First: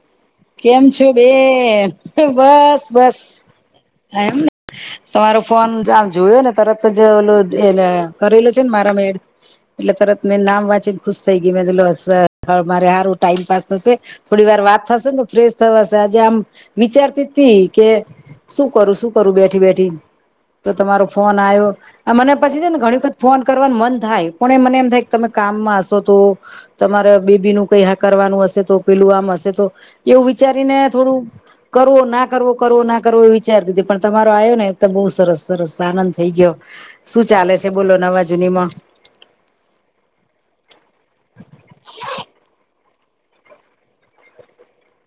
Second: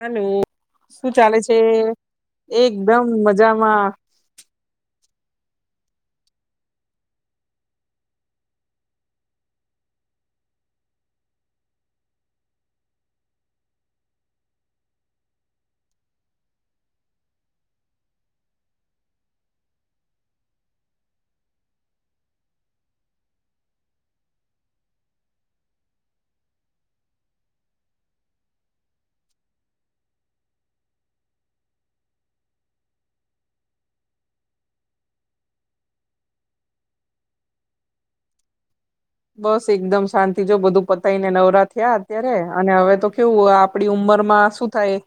Hello કેમ છો શું બે ચાલે છે બસ એકદમ બસ મજામાં થાથ એમ ને તમારો ફોન આમ જોયો ને તરત જ ઓલું એલે કરેલો છે, ને મારમા એડ એટલે તરત મેં નામ વાંચી ને ખુશ થઈ ગઈ મે [unintelligible] મારે હારું ટાઈમ પાસ થશે. થોડી વાર વાત થશે ને ફ્રેશ થવાશે આજે આમ વિચારતી તી કે શું કરું શું કરું બેઠી બેઠી તો તમારો ફોન આવ્યો. અ મને પછી છે, ને ઘણી વખત ફોન કરવાનું મન થાય પણ એ મને એમ થાય કે તમે કામમાં હશો તો તમારે બેબી નું કઈ હા કરવાનું હશે તો પેલું આમ હશે તો એવું વિચારીને થોડું કરવો ના કરવો કરવો ના કરવો એ વિચારતીતી પણ તમારો આવ્યો ને તો બો સરસ સરસ આનંદ થઈ ગયો. શું ચાલે છે, બોલો નવા જૂની માં બસ એકદમ શાંતિ જો બધું પતાયને નવરા થયાં અત્યારે અને હવે તો કેવું આપણી ઉંમરમાં શું થાય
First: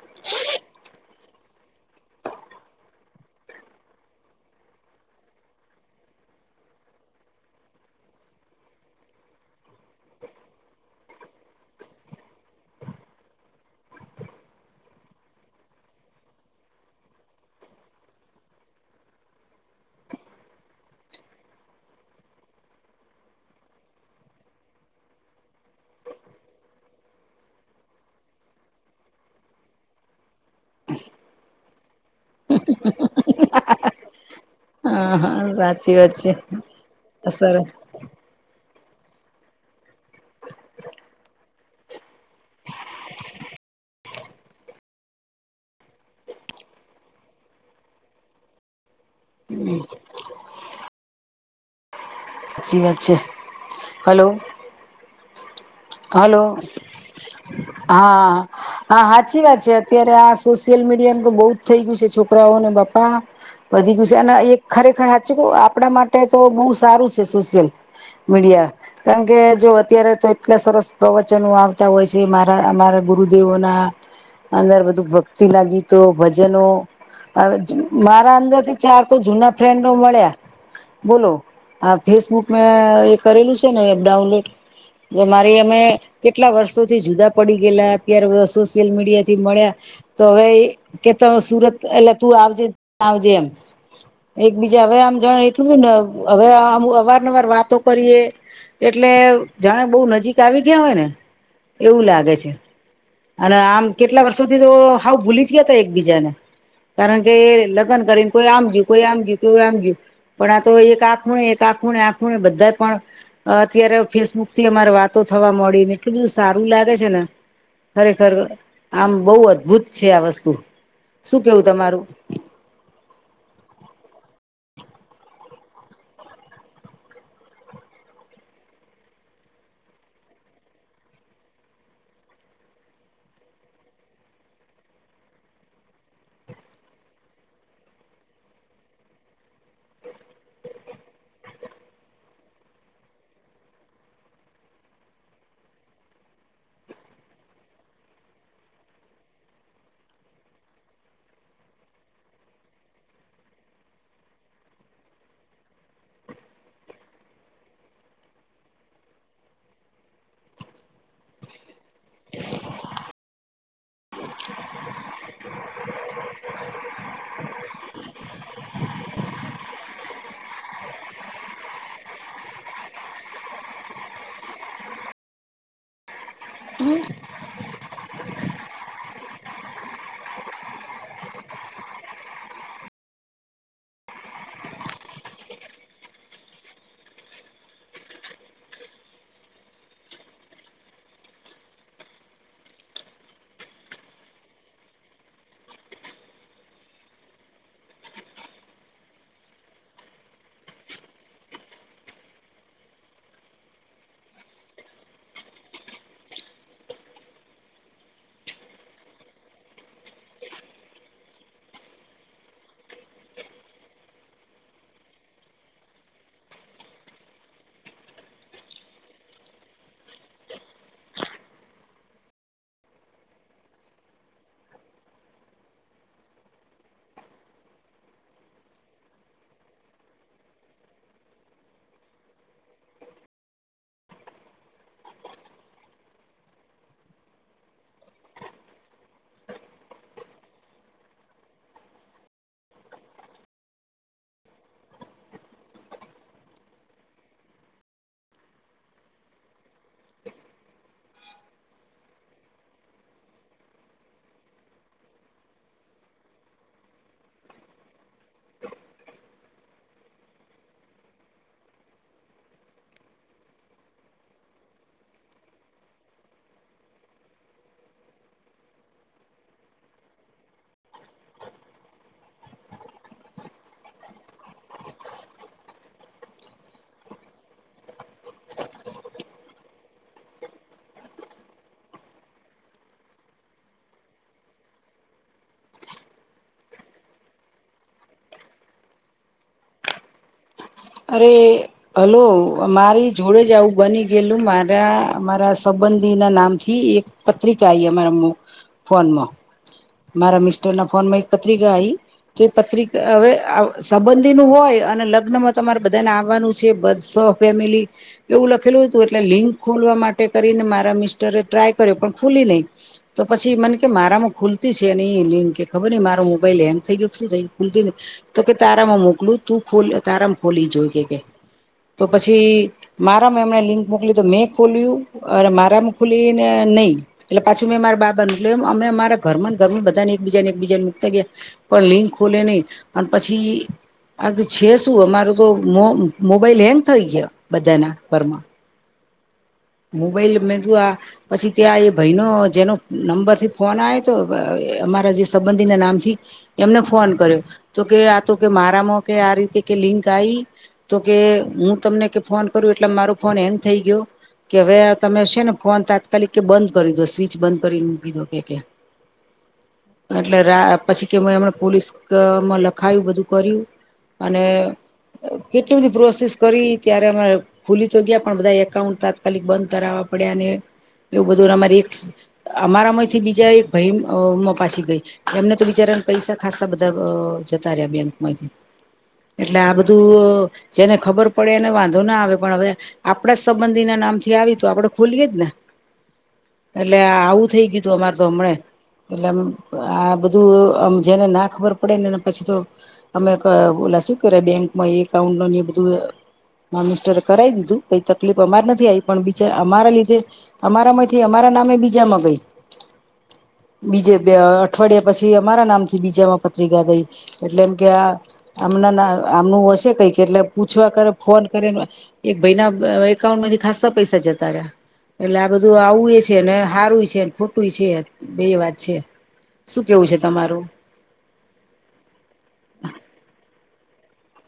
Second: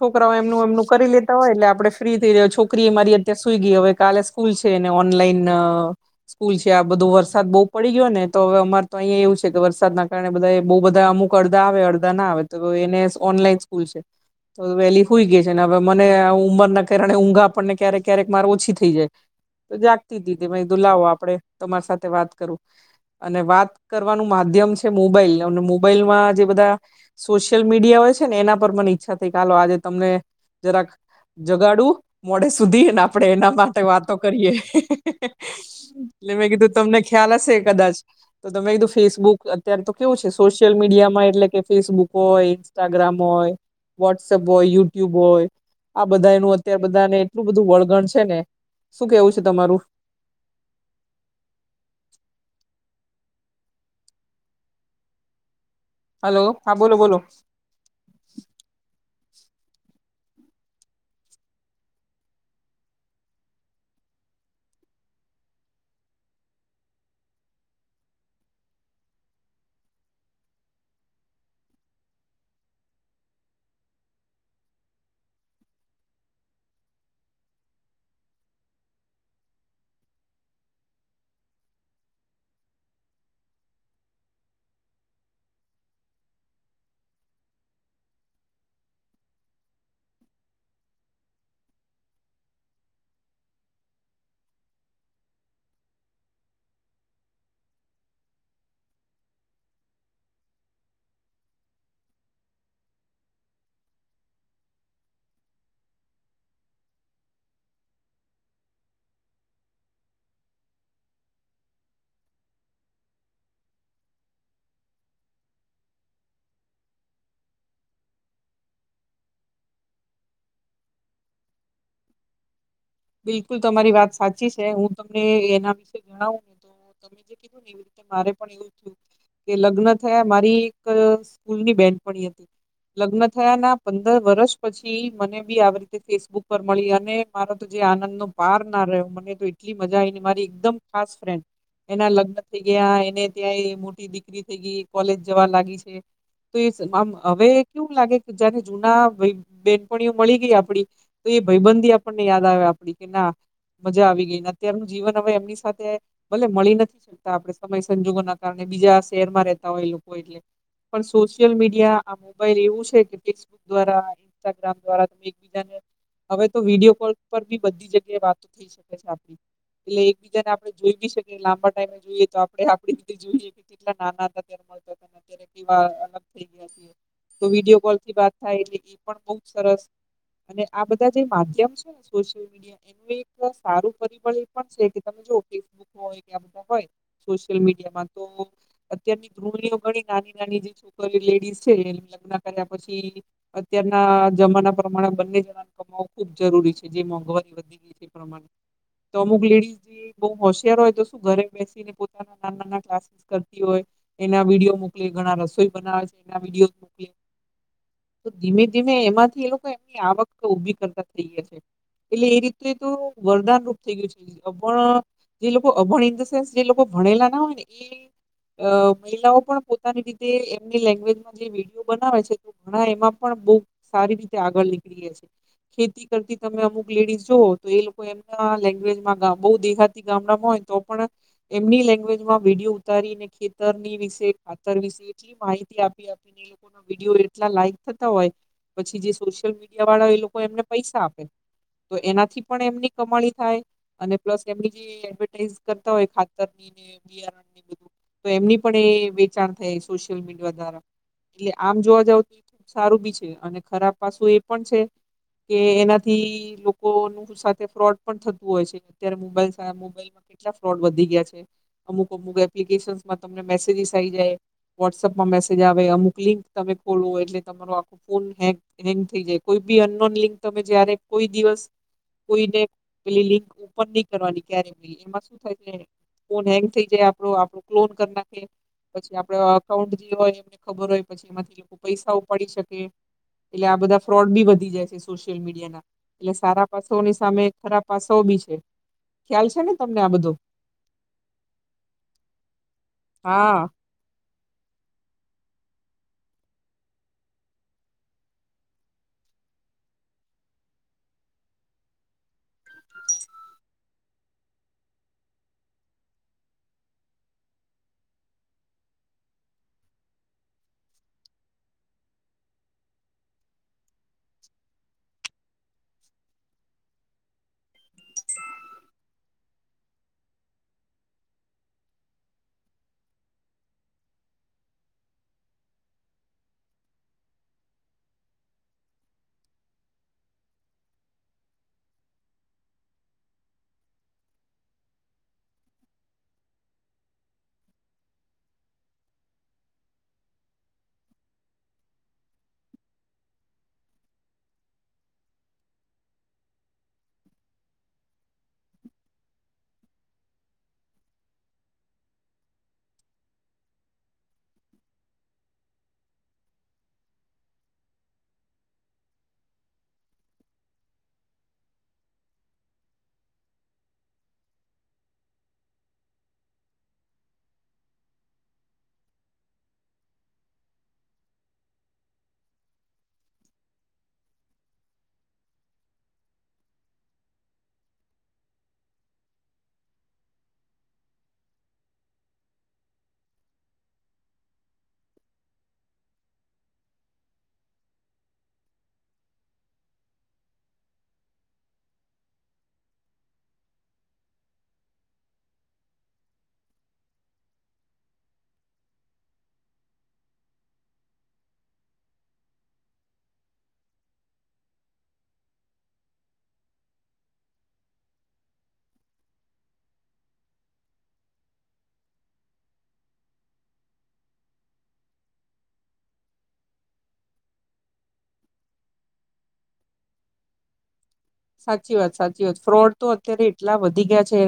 છોકરાઓ એમનું એમનું કરી લે તા હોય એટલે આપડે ફ્રી થઈ [unintelligible] છોકરી એ મારી અત્યારે સુઈ ગઈ હવે કાલે સ્કૂલ છે, એને ઓનલાઈન સ્કૂલ છે, આ બધો વરસાદ બો પડી ગયો ને તો હવે અમાર તો અહીંયા એવું છે, કે વરસાદના કારણે બધા બો બધા અમુક અડધા આવે અડધા ના આવે તો એને ઓનલાઈન [inaudible] વહેલી હૂઈ ગઈ છે, ને હવે મને ઉંમરના કારણે ઊંઘ આપણને ક્યારેક ક્યારેક મારે ઓછી થઈ જાય તો જાગતીતી તે મેં કીધું લાવ આપડે તમારી સાથે વાત કરું અને વાત કરવાનું માધ્યમ છે, મોબાઈલ અને મોબાઈલમાં જે બધા સોશિયલ મીડિયા હોય છે, ને એના પર મને ઈચ્છા થઈ હાલો આજે તમને જરાક જગાડું મોડે સુધીને આપડે એના માટે વાતો કરીએ. હા હા સાચી વાત છે એટલે મેં કીધું તમને ખ્યાલ સરસ હશે સાચી કદાચ તો મે કીધું ફેસબુક અત્યારે તો કેવું છે, સોશિયલ મીડિયામાં એટલે કે ફેસબુક હોય. ઇન્સ્ટાગ્રામ હોય, વોટ્સએપ હોય, યુટ્યુબ હોય, આ બધાનું અત્યાર બધાને એટલું બધું વળગણ છે, ને શું કેવું છે, તમારું? સાચી વાત છે, હાલો હલો હા બોલો બોલો હા. હા હાચી વાત છે અત્યારે આ સોશિયલ મીડિયાનું તો બહુ જ થઈ ગયું છે છોકરાઓને બાપા વધી ગયું છે અને એ ખરેખર સાચું કહું આપડા માટે તો બહુ સારું છે સોશ્યલ મીડિયા કારણ કે જો અત્યારે તો એટલા સરસ પ્રવચનો આવતા હોય છે મારા અમારા ગુરુદેવોના અંદર બધું ભક્તિના ગીતો ભજનો હવે જે મારા અંદર થી ચાર તો જૂના ફ્રેન્ડો મળ્યા બોલો. આ ફેસબુક મેં એ કરેલું છે ને એપ ડાઉનલોડ જે મારી એમે કેટલા વર્ષોથી જુદા પડી ગયેલા અત્યારે સોશિયલ મીડિયાથી મળ્યા તો હવે કેતો સુરત એટલે તું આવજે આવજે એમ. એક બીજા હવે આમ જાણ એટલું મધુ જ ને હવે આ આમ અવારનવાર વાતો કરીએ એટલે જાણે બહુ નજીક આવી ગયા હોય ને એવું લાગે છે. અને આમ કેટલા વર્ષોથી તો હાવ ભૂલી જ ગયા તા એકબીજા ને. કારણ કે લગ્ન કરીને કોઈ આમ ગ્યું કોઈ આમ ગયું કે આમ ગયું પણ આ તો એક આ ખૂણે આ ખુણે આ ખૂણે બધા પણ અત્યારે ફેસબુક થી અમારે વાતો થવા મળીને એટલું બધું સારું લાગે છે ને ખરેખર આમ બહુ અદભુત છે આ વસ્તુ. શું કેવું તમારું? બિલકુલ તમારી વાત સાચી છે. હું તમને એના વિશે જણાવું ને તો તમે [inaudible] મારે પણ એવું થયું કે લગ્ન થયા મારી એક સ્કૂલની બેનપણી હતી. લગ્ન થયા ના પંદર વર્ષ પછી મને બી આવી રીતે ફેસબુક પર મળી અને મારા જો એ આનંદ નો પાર ના રહ્યો મને તો એટલી મજા આવી ને મારી એકદમ ખાસ ફ્રેન્ડ. એના લગ્ન થઈ ગયા એને ત્યાંય મોટી દીકરી થઇ ગઈ કોલેજ જવા લાગી છે. તો એ આમ હવે કેવું લાગે કે જાણે જૂના બેન-બેનપણીઓ મળી ગઈ આપડી તો એ ભયબંધી આપણને યાદ આવે આપડી કે ના મજા આવી ગઈને અત્યારનું જીવન હવે એમની સાથે ભલે મળી નથી આપે સમય સંજોગો ના કારણે બીજા શહેરમાં રહેતા હોય એ લોકો એટલે. પણ સોશિયલ મીડિયા આ મોબાઈલ એવું છે કે દેશ દ્વારા ઈન્સ્ટાગ્રામ દ્વારા એકબીજાને હવે તો વિડીયો કાલ પર બી બધી જગ્યાએ વાતો થઈ શકે છે આપડી. એટલે એકબીજા ને આપડે જોઈ બી શકીએ લાંબા ટાઈમે જોઈએ તો આપડે આપડી રીતે જોઈએ તેટલા નાના હતા ત્યારે કે અત્યારે અહ [inaudible] હમ્મ. તો વિડીયો કોલ થી બાત થાય એટલે એ પણ બવ સરસ અને આ બધા જે માધ્યમ છે ને સોશિયલ મીડિયા એનું એક સારું પરિબળ એ પણ છે કે તમે જો ફેસબુક હોય કે આ બધા હોય સોશિયલ મીડિયામાં તો અત્યારની ગૃહિણીઓ નાની નાની જે છોકરીઓ લેડીઝ છે લગ્ન કર્યા પછી અત્યારના જમાના પ્રમાણે બંને જણા કમાવુ ખુબ જરૂરી છે જે મોંઘવારી વધી ગઈ છે પ્રમ માં તો અમુક લેડીઝ બી બવ હોશિયાર હોય તો શું ઘરે બેસીને પોતાના નાના નાના ક્લાસીસ કરતી હોય. એના વિડીયો મોકલે ઘણા રસોઈ બનાવે છે એના વિડીયો મોકલે. તો ધીમે ધીમે એમાંથી એ લોકો એમની આવક ઉભી કરતા થઈ ગયા છે. એટલે એ રીત તો વરદાન રૂપ થઈ ગયું છે પણ જે લોકો અભણ ઇન ધ સેન્સ જે લોકો ભણેલા ના હોય ને એ અ મહિલાઓ પણ પોતાની રીતે એમની લેંગ્વેજમાં જે વિડીયો બનાવે છે ઘણા એમાં પણ બો સારી રીતે આગળ નીકળીએ છે ખેતી કરતી તમે અમુક લેડીસ જુઓ તો એ લોકો એમના લેંગ્વેજમાં બહુ દેહાતી ગામડામાં હોય તો પણ એમની લેગ્વેજમાં વિડીયો ઉતારીને ખેતરની વિશે, ખાતર વિશે જે માહિતી આપી આપીને લોકોના વિડીયો એટલા લાઈક થતા હોય પછી જે સોશિયલ મીડિયાવાળા એ લોકો એમને પૈસા આપે. તો એનાથી પણ એમની કમાણી થાય. અને પ્લસ એમની જે એડવર્ટાઈઝ કરતા હોય ખાતરની ને બિયારણની બધી તો એમની પણ એ વેચાણ થાય સોશિયલ મીડિયા દ્વારા એટલે આમ જોવા જાવ તો એ ખુબ સારું બી છે અને ખરાબ પાસું એ પણ છે કે એના થી લોકોનું સાથે ફ્રોડ પણ થતું હોય છે અત્યારે મોબાઈલ દ્વારા મોબાઈલ કેટલા ફ્રોડ વધી ગયા છે અમુક અમુક એપ્લિકેશમાં તમને મેસેજસ આવી જાય. વોટ્સઅપમાં મેસેજ આવે અમુક લિંક તમે ખોલો એટલે તમારો આખો ફોન હેક હેંગ થઈ જાય કોઈ બી અનનોન લિંક તમે જ્યારે કોઈ દિવસ કોઈને પેલી લિંક ઓપનની કરવાની ક્યારે બી એમાં શું થાય છે ફોન હેંગ થઈ જાય આપડો આપડો ક્લોન કરી નાખે પછી આપડે એકાઉન્ટ જે હોય એમને ખબર હોય પછી એમાંથી પૈસા ઉપાડી શકે. એટલે આ બધા ફ્રોડ બી વધી જાય છે સોશિયલ મીડિયાના એટલે સારા પાસાઓની સામે ખરાબ પાસાઓ બી છે ખ્યાલ છે ને આ બધો? અરે હલો મારી જોડે જ હા આવું બની ગેલું મારા મારા સંબંધીના નામથી એક પત્રિકા આયી અમારામ ફોનમાં મારા મિસ્ટરના ફોનમાં એક પત્રિકા આઈ તે પત્રિ હવે આ સંબંધીનું હોય અને લગ્નમાં તમાર બધાને આવાનું છે સહ ફેમિલી એવું લખેલું હતું એટલે લિંક ખોલવા માટે કરીને મારા મિસ્ટરે ટ્રાય કર્યો પણ ખૂલી નહી તો પછી મને કે મારામાં ખુલતી છે ની લિંક કે ખબરની મારો મોબાઈલ હેંગ થઈ ગયો કે શું તો ખુલતીની તો કે તારામાં મોકલું તું ખોલ તારામાં ખોલી જોઈએ કે તો પછી મારામાં એમણે લિંક મોકલી તો મેં ખોલ્યું અને મારામાં ખોલીને નય એટલે પાછું મેં માર બાબા મોકલ્યું એટલે અમે અમારા ઘરમાં ને ઘરમાં બધાને એકબીજાને એકબીજાને મુકતા ગયા પણ લિંક ખોલે નહી અને પછી આ છે શું અમારું તો મો મોબાઈલ હેંગ થઈ ગયો બધાના ઘરમાં મોબાઈલ મે તો આ પછી ત્યાં એ ભાઈનો જેનો નંબરથી ફોન આયો તો અમારા જે સંબંધીના નામથી એમને ફોન કર્યો તો કે આ તો કે મારામાં કે આ રીતે લિંક આયી તો કે હું તમને ફોન કરું એટલે મારો ફોન હેંગ થઈ ગયો કે હવે તમે છે ને ફોન તાત્કાલિક કે બંધ કરી દો સ્વિચ બંધ કરી મૂકી દો કે કે [inaudible] એટલે રા પછી કે એમણે પોલીસમાં લખાયું બધું કર્યું. અને કેટલી બધી પ્રોસેસ કરી ત્યારે અમાર ખુલી તો ગયા પણ બધા એકાઉન્ટ તાત્કાલિક બંધ કરાવવા પડ્યા અને એવું બધું અમારે એક અમારામાંથી બીજા એક ભાઈ પાસે ગઈ. એમને તો બિચારાને પૈસા ખાસા બધા જતા રહ્યા બેંકમાંથી એટલે આ બ ધું જેને ખબર પડે એને વાંધો ના આવે પણ હવે આપણા સંબંધીના નામથી આવી તો આપણે ખોલીએ જ ને એટલે આવું થઇ ગયું તું અમાર તો હમણાં. એટલે આ બધું આમ જેને ના ખબર પડે નેને પછી તો અમે ઓલા શું કરે બેંકમાં એકાઉન્ટનું ને એ બધું. મા મિસ્ટરે કરાવી દીધું કઈ તકલીફ અમારે નથી આવી પણ બિચાર અમારા લીધે. અમારા માંથી અમારા નામે બીજા મંગાઈ બીજે બે અઠવાડિયા પછી અમારા નામથી બીજામાં પત્રિકા ગઈ. એટલે એમ કે આ આમના આમનું હશે કઈક એટલે પૂછવા કરે ફોન કરીને એક ભાઈ ના એકાઉન્ટ માંથી ખાસા પૈસા જતા રહ્યા. એટલે આ બધું આવું એ છે ને હારું છે ને ખોટું છે બે વાત છે. શું કેવું છે તમારું સાચી વાત સાચી વાત ફ્રોડ તો અત્યારે એટલા વધી ગયા છે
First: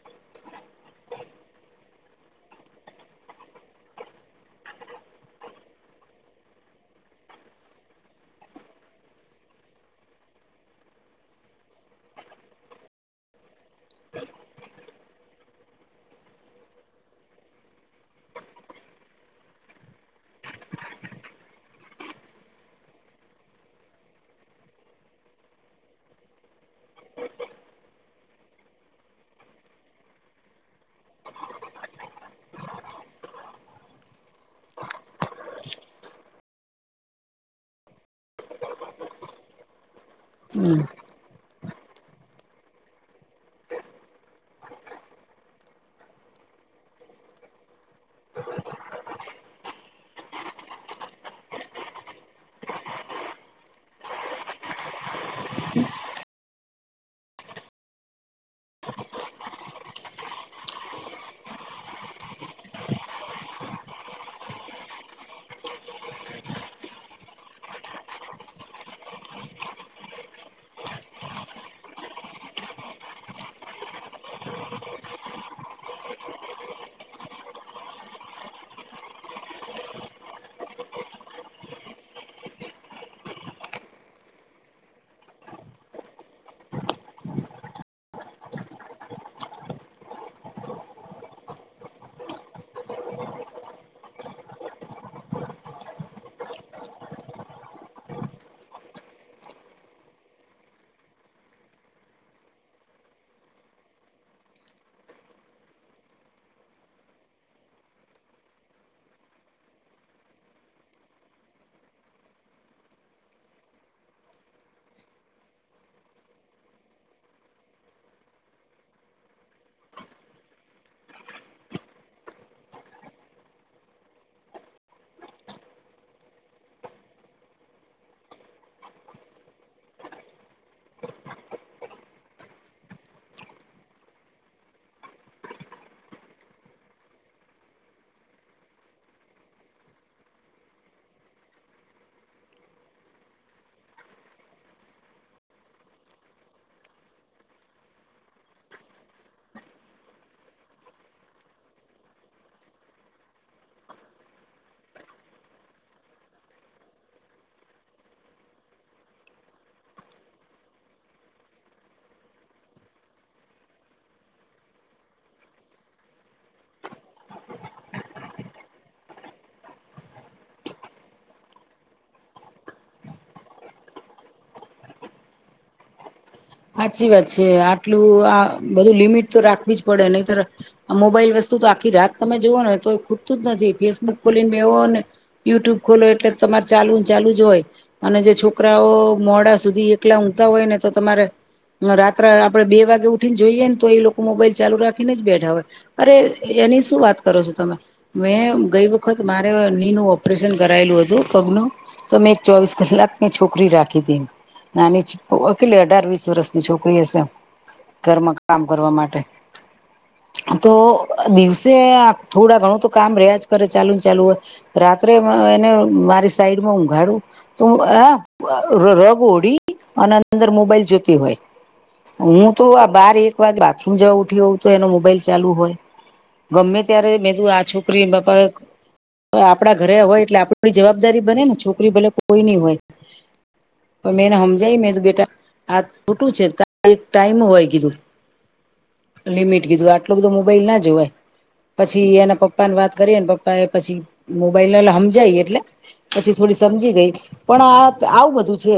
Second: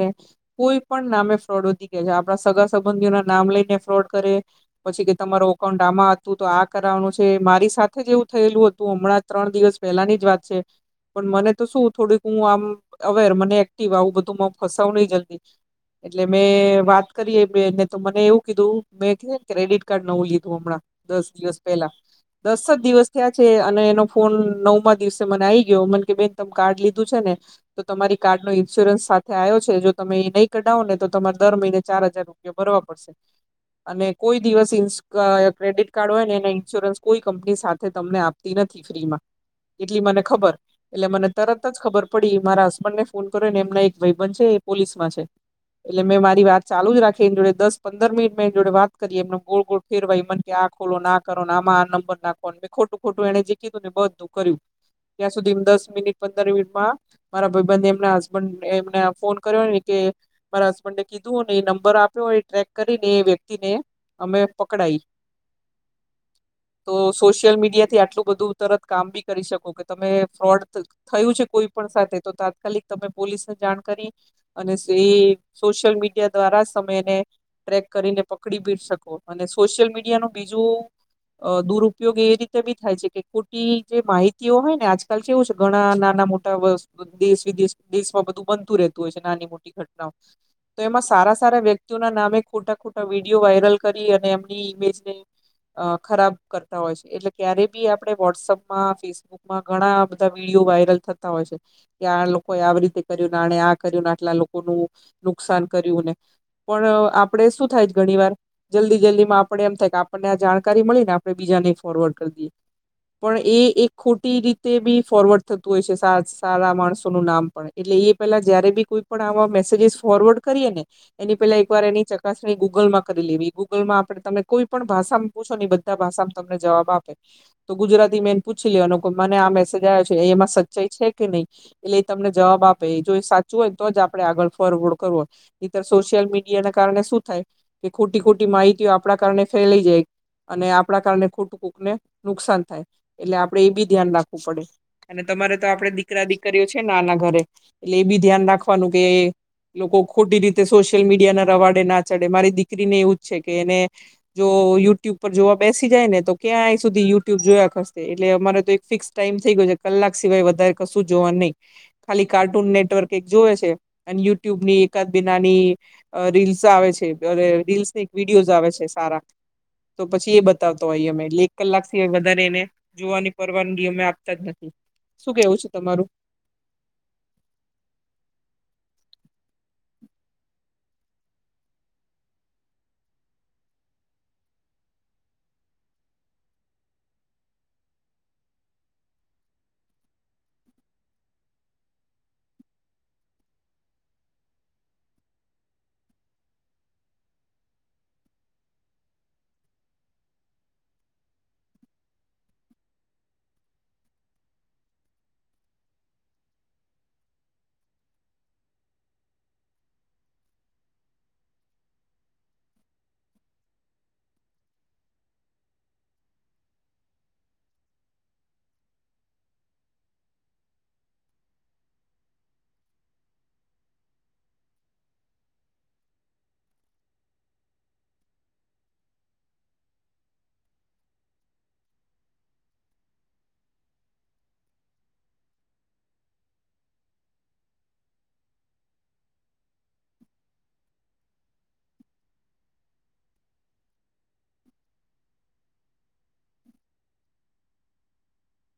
કોઈ પણ નામે ફ્રોડ વધી ગયા આપણા સગા સંબંધીઓના નામ લઈને ફ્રોડ કરે. પછી કે તમારો અકાઉન્ટ આમાં હતું તો આ કરવાનું છે મારી સાથે એવું થયેલું હતું હમણાં જ ત્રણ દિવસ પહેલાની જ વાત છે પણ મને તો શું થોડીક હું આમ અવેર મને એક્ટિવ આવું બધું ફસાવું નહી જલ્દી એટલે મેં વાત કરીએ બેને તો મને એવું કીધું મેં કીધે ને ક્રેડિટ કાર્ડ નવું લીધું હમણાં. દસ દિવસ પહેલા દસ જ દિવસ ત્યાં છે અને એનો નવ દિવસે આ આવી ગયો મને કે બેન કાર્ડ લીધું છે ને તો તમારી કાર્ડ નો ઇન્સ્યોરન્સ સાથે આવ્યો છે જો તમે એ નહીં કઢાવો ને તો તમારે દર મહિને ચાર હજાર રૂપિયા ભરવા પડશે. અને કોઈ દિવસ ઇન્સ ક્રેડિટ કાર્ડ હોય ને એના ઇન્સ્યોરન્સ કોઈ કંપની સાથે તમને આપ નથી ફ્રીમાં એટલી મને ખબર હમ એટલે મને તરત જ ખબર પડી મારા હસબન્ડ ને ફોન કર્યો ને એમના એક ભાઈબંધ છે એ પોલીસમાં છે. એટલે મે મારી વાત ચાલુ જ રાખી એની જોડે દસ પંદર મિનિટ મેં એની જોડે વાત કરી એમ ને ગોળ ગોળ. ફેર વાઈ મને કે આ ખોલો ના કરો આમાં આ નંબર નાખો ખોટું ખોટું એને જે કીધું ને એ બધું કર્યું ત્યાં સુધી દસ મિનિટ પંદર મિનિટમાં મારા ભાઈબંધ એમના હસબન્ડને એમને ફોન કર્યોને કે મારા હસબન્ડે કીધું ને એ નંબર આપ્યો એ ટ્રેક કરીને એ વ્યક્તિને અમે પકડાય. તો સોશિયલ મીડિયા થી આટલું બધું તરત કામ બી કરી શકો કે તમે ફ્રોડ થયું છે કોઈ પણ સાથે તો તાત્કાલિક તમે પોલીસને જાણ કરી. અને સે સોશિયલ મીડિયા દ્વારા સમયને ટ્રેક કરીને પકડી ભી શકો અને સોશિયલ મીડિયાનું બીજું અ દુરુપયોગ એવી રીતે બી થાય છે કે ખોટી જે માહિતીઓ હોય ને આજકાલ કેવું છે ગ અ નાના મોટા દેશ વિદેશ દેશમાં બધું બનતું રહેતું હોય છે નાની મોટી ઘટનાઓ તો એમાં સારા સારા વ્યક્તિઓના નામે ખોટા ખોટા વિડીયો વાયરલ કરી અને એમની ઇમેજને અ ખરાબ કરતા હોય છે. એટલે ક્યારે બી આપણે વોટ્સઅપમાં ફેસબુકમાં ઘણા બધા વિડીયો વાયરલ થતા હોય છે. કે આ લોકોએ આવી રીતે કર્યું ને આને આ કર્યુંને આટલા લોકો ન નુકસાન કર્યું ને પણ આપણે શું થાય છે ઘણી વાર જલ્દી જલ્દી માં આપણે એમ થાય કે આપણને જાણકારી મળીને આપણે બીજાને ફોરવર્ડ કરી દઈએ પણ એ એક ખોટી રીતે બી ફોરવર્ડ થતું હોય છે સા સારા માણસોનું નામ પણ એટલે એ પેલા જ્યારે બી કોઈ પણ આવા મેસેજીસ ફોરવર્ડ કરીએે ને એની પેલા એક વાર એની ચકાસણી ગૂગલમાં કરી લેવી ગૂગલમાં આપડે તમે કોઈ પણ ભાષા પૂછો બધા ભાષામાં તમને જવાબ આપે તો ગુજરાતી મે એ પૂછી લેવાનો કે મને આ મેસ સજાયો છે એ એમાં સચ્ચાઈ છે કે નહીં? એટલે એ તમને જવાબ આપે જો એ સાચું હોય તો જ આપણે આગળ ફોરવર્ડ કરવું હોય. એતર સોશિયલ મીડિયાના કારણે શું થાય કે ખોટી ખોટી માહિતી આપડા કારણે ફેલાઈ જાય. અને આપડા કારણે ખોટું કૂકને નુકસાન થાય એટલે આપડે એ બી ધ્યાન રાખ વુ પડે અને તમારે તો આપડે દીકરા દીકરીઓ છે ને આના ઘરે એટલે એ બી ધ્યાન રાખવાનું કે લોકો ખોટી રીતે સોશિયલ મીડિયા ના રવાડે ના ચડે મારી દીકરીને એવું જ છે કે એને જો યુટ્યુબ પર જોવા બેસી જાય ને તો ક્યાંય સુધી યુટ્યુબ જોયા કરશે એટલે અમારે તો એક ફિક્સ ટાઈમ થઈ ગયો છે કલાક સિવાય વધારે કશું જોવાનું નહી. ખાલી કાર્ટૂન નેટવર્ક એક જોવે છે અને યુટ્યુબ ની એકાદ બિનાની અહ રીલ્સ આવે છે રીલ્સની એક વિડીયોઝ આવે છે સારા તો પછી એ બતાવતો હોઈ અમે એટલે એક કલાકથી વધારે એને જોવાની પરવાનગી અમે આપ તાજ નથી શું કેવું છે તમારું? હાચી વાત છે. આટલું આ બધું લિમિટ તો રાખવી જ પડે નહીતર આ મોબાઈલ વસ્તુ તો આખી રાત તમે જુઓ ને તો ખુટતું જ નથી ફેસબુક ખોલીને બેહો ને યુટ્યુબ ખોલો એટલે તમારે ચાલુ ને ચાલુ જ હોય. અને જે છોકરાઓ મોડા સુધી એકલા ઊંઘતા હોય ને તો તમારે રાત્રા આપડે બે વાગે ઉઠી ને જોઈએ ને તો એ લોકો મોબાઈલ ચાલુ રાખીને જ બેઠા હોય. અરે એની શું વાત કરો છો તમે. મેં ગઈ વખત મારે ની નું ઓપરેશન કરાયેલું હતું પગનું. તો મેં એક ચોવીસ કલાક ની છોકરી રાખી તી નાની જ કેટલી અઢાર વીસ રસ ની છોકરી હશે ઘરમાં કામ કરવા માટે. તો દિવસે આ થોડા ઘણું તો કામ રહ્યાજ કરે ચાલુ ને ચાલુ હોય. રાત્રે એને મારી સાઈડમાં ઊઘાડું તો હ રગ ઉડી અને અંદર મોબાઈલ જોતી હોય. હું તો આ બાર એક વાગે બાથરૂમ જવા ઉઠી હોઉં તો એનો મોબાઈલ ચાલુ હોય ગમે ત્યારે મેં તું આ છોકરી બાપા તો આપડા ઘરે હોય એટલે આપડી જવાબદારી બને ને છોકરી ભલે કોઈ ની હોય. પણ મેં એને હમજાય મેં તો બેટા આ ખોટું છે ત એક ટાઈમ હોય કીધું. લિમિટ કીધું આટલો બધો મોબાઈલ ના જોવાય. પછી એના પપ્પા ની વાત કરી એના પપ્પાએ પછી મોબાઈલલે હમજાય એટલે પછી થોડી સમજી ગઈ પણ આ આવું બધું છે.